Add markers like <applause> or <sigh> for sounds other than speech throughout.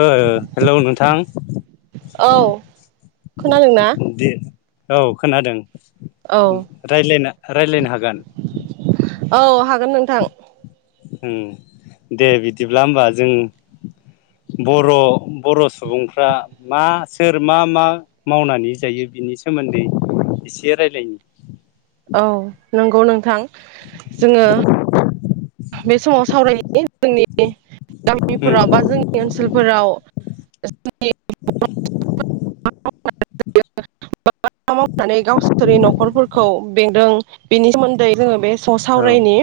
ओ हेलौ नोंथां। <inaudible> औ खोनादोंना? दे औ खोनादों। औ रायज्लायना रायज्लायनो हागोन? औ हा हागोन नोंथां। दे बिदिब्ला होमबा जों बर' बर' सुबुंफ्रा मा सोर मा मा मावनानै जायो बिनि सोमोन्दै इसे रायलायनि। औ नों गौ नोंथां। जोङो। बे समाव सावरायनि जोंनि गामिफोराव उम बा जोंनि ओनसोलफोराव जोंनि <unintelligible> मावनानै गावसोरनि न'खरफोरखौ बेंदों बेनि सोमोन्दै जोङो बे स औ सावरायनि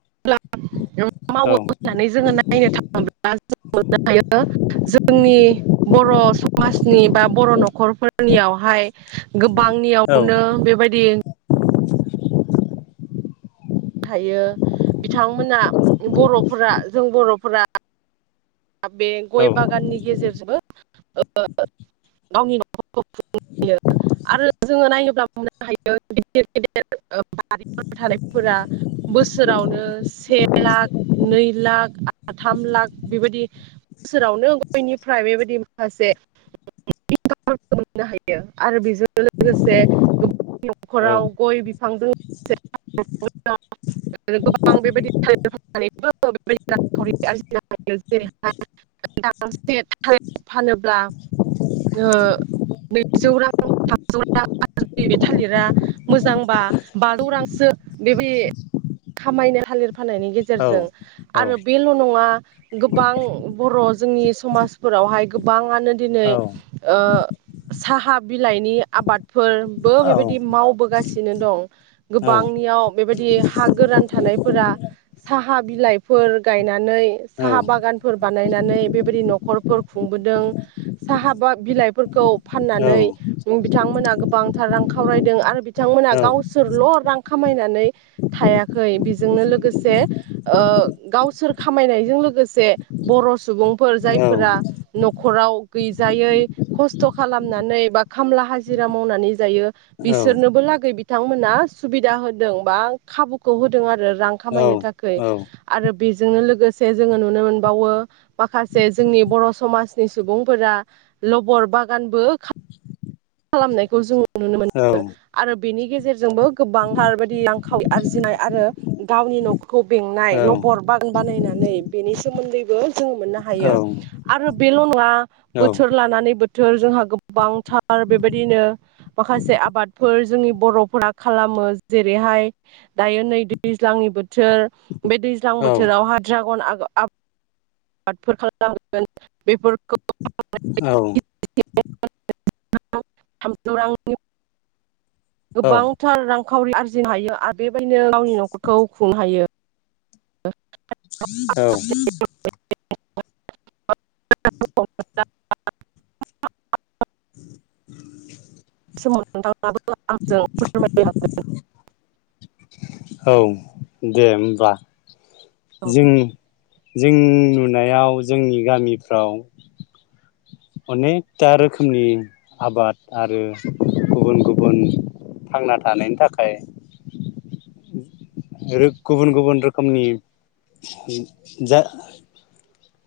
<unintelligible> औ मावो होननानै जोङो नायनो थाङोब्ला जों मोननो हायो जोंनि बर' समाजनि बा बर' न'खरफोरनियावहाय औ गोबांनियावनो बेबायदि थायो बिथांमोना बर'फोरा जों बर'फोरा बे गय बागाननि गेजेरजोंबो गावनि न'खरखौ खुङो आरो जोङो नायोब्ला बुंनो हायो गिदिर गिदिर ओ बारिफोर थानायफोरा बोसोरावनो से लाख नै लाख थाम लाख बेबायदि बोसोरावनो गयनिफ्राय बेबायदि माखासे इनखाम मोननो हायो आरो बेजों लोगोसे गो नि औ न'खराव गय बिफांजों आरो गोबां बेबायदि फाननानैबो बेबायदि रां खाउरि आरजिनो हायो। जेरैहाय <unintelligible> थालिर फानोब्ला ओ नैजौ रां थामजौ रां बे थालिरा मोजांबा बाजौ रांसो बे <unintelligible> खामायनो <unintelligible> फाननायनि औ गेजेरजों आरो बेल' नङा। बां बु र' जोंनि समाजफोरावहाय गोबां आनो दिनै औ ओ साहा बिलाइनि आबाद फोरबो औ बेबायदि मावबोगासिनो दं। औ गोबांनियाव बेबायदि हा गोरान थानायफोरा साहा बिलाइफोर गायनानै औ साहा बागानफोर बानायनानै बेबायदि न' खरफोर खुंबोदों साहा बा बिलाइफोरखौ फाननानै औ बिथांमोना गोबांथार रां खावरायदों आरो बि थांमोना गावसोरल' रां खामाय नानै थायाखै बेजोंनो लोगोसे ओ गावसोर खामायनायजों लो गोसे बर' सुबुं फोर जायफोरा न'ख खराव गैजायै खस्थ' खालामनानै बा खामला हाजिरा मावनानै जायो। बिसोरनोबो लागै बि थांमोना सुबिदा होदों बा खाबुखौ होदों आरो रां खामायनो थाखै आरो बेजोंनो लोगोसे जोङो नुनो मोनबावो माखासे जोंनि बर' समाजनि सुबुंफोरा लबर बागानबो खालामनायखौ जोङो नुनो मोनो आरो बेनि गेजेरजोंबो गोबांथार बायदि रांखावरि आरजिनाय आरो गावनि न' खौ बेंनाय लबर <unintelligible> बानायना नै बेनि सोमोन्दैबो जोङो मोननो हायो आरो बेल' नङा बोथोर लानानै बो थोर जोंहा गोबांथार आरो बेबायदिनो माखासे आबादफोर जोंनि बर'फोरा खालामो जेरैहाय दायो नै दैज्लांनि बोथोर बे दैज्लां औ बोथोराव हाजिरा गन आग आब <unintelligible> औ <unintelligible> औ गोबांथार रां खावरि आरजिनो हायो आरो बेबायदिनो गावनि न'खरखौ खुंनो हायो औ औ <unintelligible> औ दे होमबा जों जों नुनायाव जोंनि गामिफ्राव अनेकथा रोखोमनि आबाद आरो गुबुन गुबुन थांना थानायनि थाखाय गुबुन गुबुन रोखोमनि जा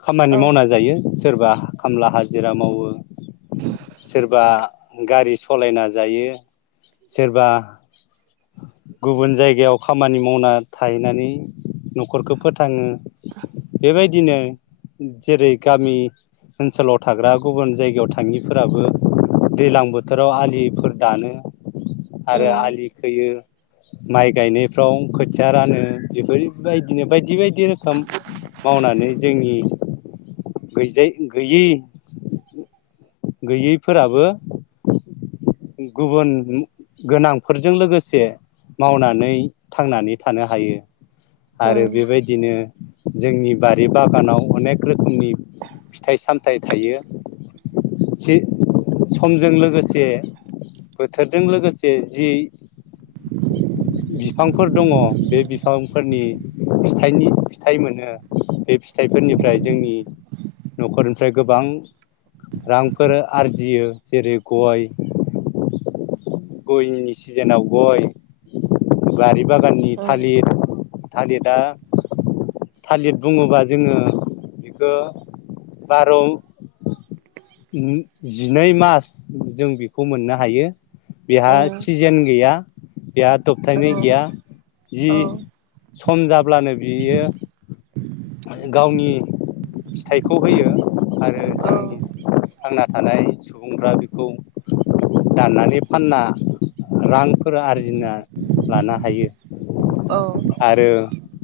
खामानि औ मावना जायो सोरबा खामला हाजिरा मावो सोरबा गारि सालायना जायो सोरबा गुबुन जायगायाव खामानि मावना थाहैनानै न'खरखौ फोथाङो बेबायदिनो जेरै गामि ओनसोलाव थाग्रा गुबुन जायगायाव थाङिफोराबो दै्ज्लां बोथोराव आलिफोर दानो आरो उम आलि खोयो माइ गायनायफ्राव खोथिया रानो बेफोरबायदिनो बायदि बायदि रोखोम मावनानै जोंनि गैजायै गैयै गैयैफोराबो गुबुन गोनांफोरजों लोगोसे मावनानै थांनानै थानो हायो आरो उम बेबायदिनो जोंनि बारि बागानाव अनेक रोखोमनि फिथाइ सामथाइ थायो जि समजों लोगोसे बोथोरजों लोगोसे जि बिफांफोर दङ बे बिफांफोरनि फिथाइनि फिथाइ मोनो बे फिथाइफोरनिफ्राय जोंनि न'खरनिफ्राय गोबां रांफोर आरजियो जेरै गय गयनि सिजेनाव गय बारि बागाननि उम थालिर थालिरा थालिर बुङोबा जोङो बेखौ बार' जिनै मास जों बेखौ मोननो हायो बेहा सिजेन गैया बियाद दबथायनाय उम गैया जि औ सम जाब्लानो बियो <inaudible> गावनि फिथाइखौ होयो आरो औ जोंनि थांना थानाय सुबुंफ्रा बेखौ दाननानै फानना रांफोर आरजिना लानो हायो। आरो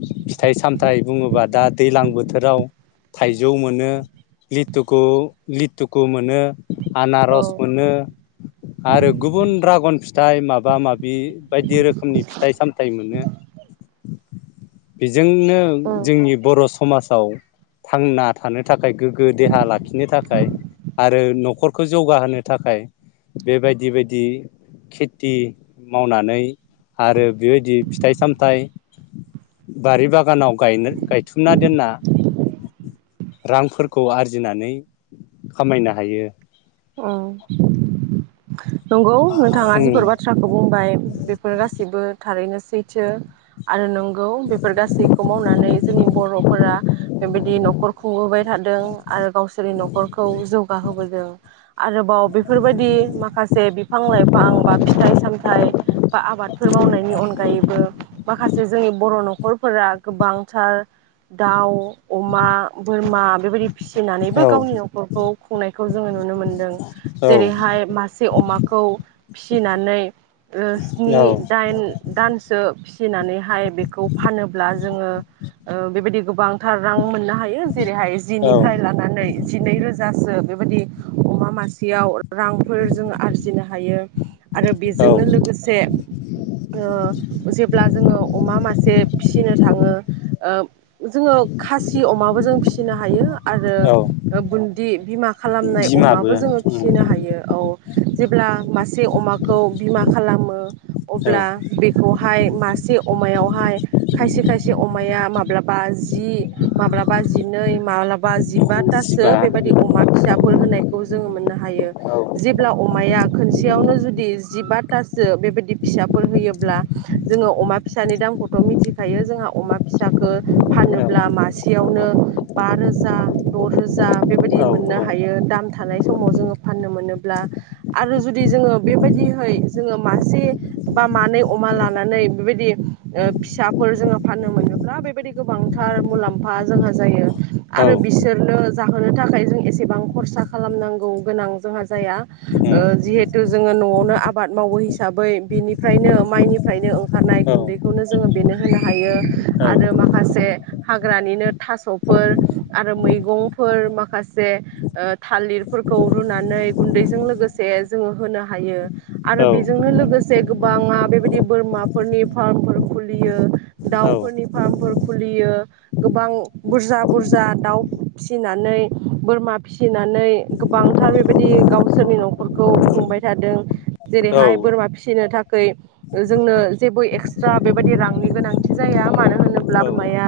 फिथाइ सामथाइ बुङोबा दा दैज्लां बोथोराव थाइजौ मोनो लिथुखु लिथुखु मोनो औ आनारस मोनो आरो गुबुन द्रागन फिथाइ माबा माबि बायदि रोखोमनि फिथाइ सामथाइ मोनो बेजोंनो उम जोंनि बर' समाजाव थांना थानो थाखाय गोग्गो देहा लाखिनो थाखाय आरो न'खरखौ जौगाहोनो थाखाय बेबायदि बायदि खेथि मावनानै आरो बेबायदि फिथाइ सामथाइ बारि बागानाव गायनो गाय थुमना दोनना रांफोरखौ आरजिनानै खामायनो हायो ओम नंगौ नोंथाङा उम जिफोर बाथ्राखौ बुंबाय बेफोर गासिबो थारैनोसै सैथो आरो नं गौ बेफोर गासैखौ मावनानै जोंनि बर'फोरा बेबायदि न'खर खुंबोबाय थादों आरो गावसोरनि न'खरखौ जौगाहोबोदों आरोबाव बेफोरबायदि माखासे बिफां लाइफां बा फिथाइ सामथाइ बा आबादफोर मावनायनि अनगायैबो माखासे जोंनि बर' न'खरफोरा गोबांथार दाउ अमा बोर मा बेबायदि फिसिनानैबो औ गावनि न'खरखौ खुंनाय खौ जोङो नुनो मोनो दों औ जेरैहाय मासे अमा खौ फिसिनानै स्नि दाइन दानसो फि नानैहाय हाय बेखौ फानोब्ला जोङो ओ बेबायदि गोबांथार रां मोननो हायो जेरैहाय औ जिनिफ्राय लानानै जिनै रोजासो बेबायदि अमा मासेयाव रांफोर जों आरजिनो हायो आरो औ बेजोंनो लोगोसे जेब्ला जोङो अमा मासे फिसिनो थाङो जोङो खासि अमाबो जों फिसिनो हायो आरो औ बुन्दि बिमा खालामनाय बिमाबो अमाबो जोङो उम फिसिनो हायो औ जेब्ला मासे अमाखौ बिमा खालामो औ अब्ला बेखौ मासे अमायावहाय खायसे खायसे अमाया मालाबा जि मालाबा जिनै बाजिबातासो सिबा बेबायदि अमा फिसाफोर होनायखौ खौ जोङो मोननो हायो औ जेब्ला अमाया खोनसेयावनो जुदि जिबातासो बेबायदि फिसाफोर होयोब्ला जोङो अमा फिसानि दामखौथ' मिथिखायो जोंहा अमा फिसखौ औ फानोब्ला मासेयावनो बा रोजा दरोजा रोजा बेबायदि मोननो औ हायो दाम थानाय समाव जोङो फाननो मोनोब्ला आरो जुदि जोङो बेबायदिहै जोङो मासे बा मानै अमा लानानै बेबायदि फिसाफोर जोङो फाननो मोनोब्ला बेबायदि गोबांथार मुलाम्फा जोंहा जायो औ आरो बिसोरनो जाहोनो थाखाय जों एसेबां खरसा खालामनांगौ गोनां जोंहा जाया ओ उम जिहेथु जोङो न'आवनो आबाद मावो हिसाबै बेनिफ्रायनो माइनिफ्रायनो ओंखारनाय औ गुन्दैखौनो जोङो बेनो होनो हायो। आरो माखासे हाग्रानिनो थास'फोर आरो मैगंफोर माखासे ओ थालिरफोरखौ रुनानै गुन्दैजों लोगोसे जोङो होनो हायो। आरो औ बेजोंनो लोगोस से गोबाङा बेबायदि बोरमाफोरनि फार्मफोर खुलियो। दाउफोरनि फार्मफोर खुलियो गोबां बुरजा-बुरजा दाउ फिसिनानै बोरमा फिस नानै गोबांथार बेबायदि गावसोरनि न'खरखौ खुंबाय थादों। औ जेरैहाय बोरमा फिसिनो थाख ऐ जोंनो जेबो एक्सट्रा बेबायादि रांनि गोनांथि जाया मानो होनोब्ला औ बोरमाया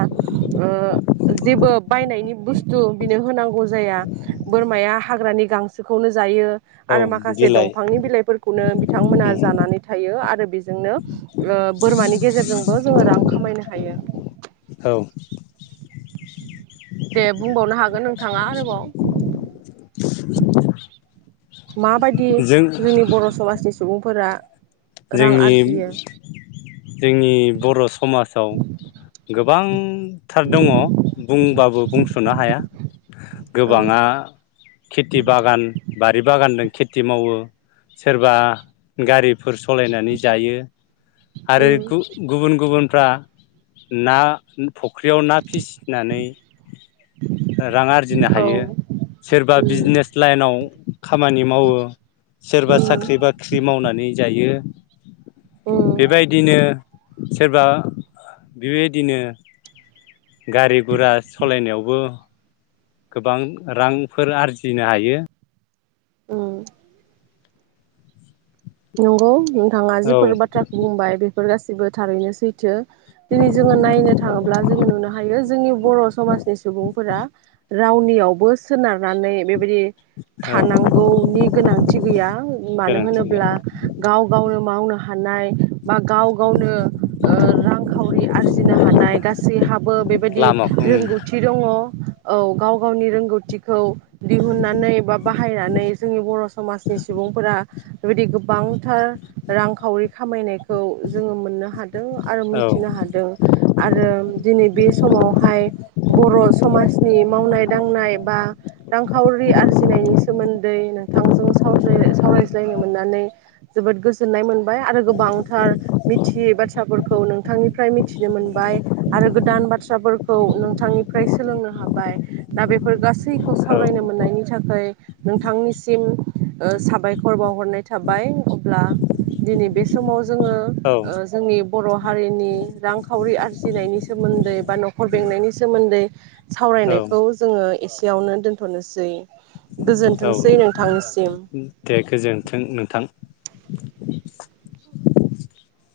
जेबो बायनायनि बुस्थु बिनो होनांगौ जाया। बोरमाया हाग्रानि गांसोखौनो जायो। औ आरो माखासे बिलाइ दंफांनि बिलाइफोरखौनो बिथांमोना उम जानानै थायो आरो बेजोंनो ओ बोरमानि गेजेरजोंबो जोङो रां खामायनो हायो। औ दे बुंबावनो हागोन नोंथाङा आरोबाव। माबायदि जों जोंनि बर' समाजनि सुबुं फोरा जोंनि-जोंनि बर' समाजाव गोबां थार दङ बुंबाबो बुंस'नो हाया। औ गोबाङा खेथि बागान बारि बागान दो खेथि मावो सोरबा गारि फोर सालायनानै जायो आरो उम गुबुन-गुबुन फ्रा ना <unintelligible> फुख्रियाव ना फिसिनानै <inaudible> रां आरजिनो औ हायो सोरबा उम बिजनेस लाइनाव खामानि मावो सोरबा उम साख्रि बाख्रि मावनानै बे उम बेबायदिनो सोरबा बेबायदिनो गारि गुरा सलायनायावबो गोबां रांफोर आरजिनो हायो। उम। नंगौ नोंथाङा औ जिफोर बाथ्राखौ बुंबाय बे फोर गासिबो थारैनो सैथो। दिनै जोङो नायनो थाङोब्ला जोङो नुनो हायो जोंनि बर' समाजनि सुबुंफोरा रावनियावबो सोनारनानै बे बे बादि औ थानांगौनि गोनांथि गैया। मानो गोनांथि गैया होनोब्ला गाव गावनो मावनो हानाय बा गाव गावनो ओ रांखावरि आरजिनो हानाय गासैहाबो बेबायदि लामाखौ रोंगौथि दङ'। औ गाव गावनि रोंगौथिखौ दिहुननानै बा बाहायनानै जोंनि बर' समाजनि सुबुंफोरा बेबायदि गोब बांथार रांखावरि खामायनाय खौ जोङो मोननो हादों आरो औ मोनथिनो हादों। आरो दिनै बे समावहाय बर' समाजनि मावनाय दांनाय बा रांखावरि आरजिनायनि सोमोन्दै नोंथांजों साव सावरायज्लायनो मोननानै जोबोद गोजोननाय मोन बाय आरो गोबांथार मिथियि बाथ्राफोरखौ नोंथां नोंथांनिफ्राय मिथिनो मोनबाय। आरो गोदान बाथ्राफोरखौ नोंथांनिफ्राय सोलोंनो हाबाय। दा बेफोर गासैखौ औ सावरायनो मोननायनि थाखाय नोंथांनिसिम ओ साबायखर बावहरनाय थाबा बाय। अब्ला बे समाव जोङो औ ओ जोंनि बर' हारिनि रांखावरि आरजिनायनि सोमोन्दै बा न'खर बेंनायनि सोमोन्दै औ सावरायनायखौ जोङो एसे यावनो दोनथ'नोसै। औ गोजोनथोंसै नोंथांनिसिम दे गोजोनथों नोंथां। <inaudible>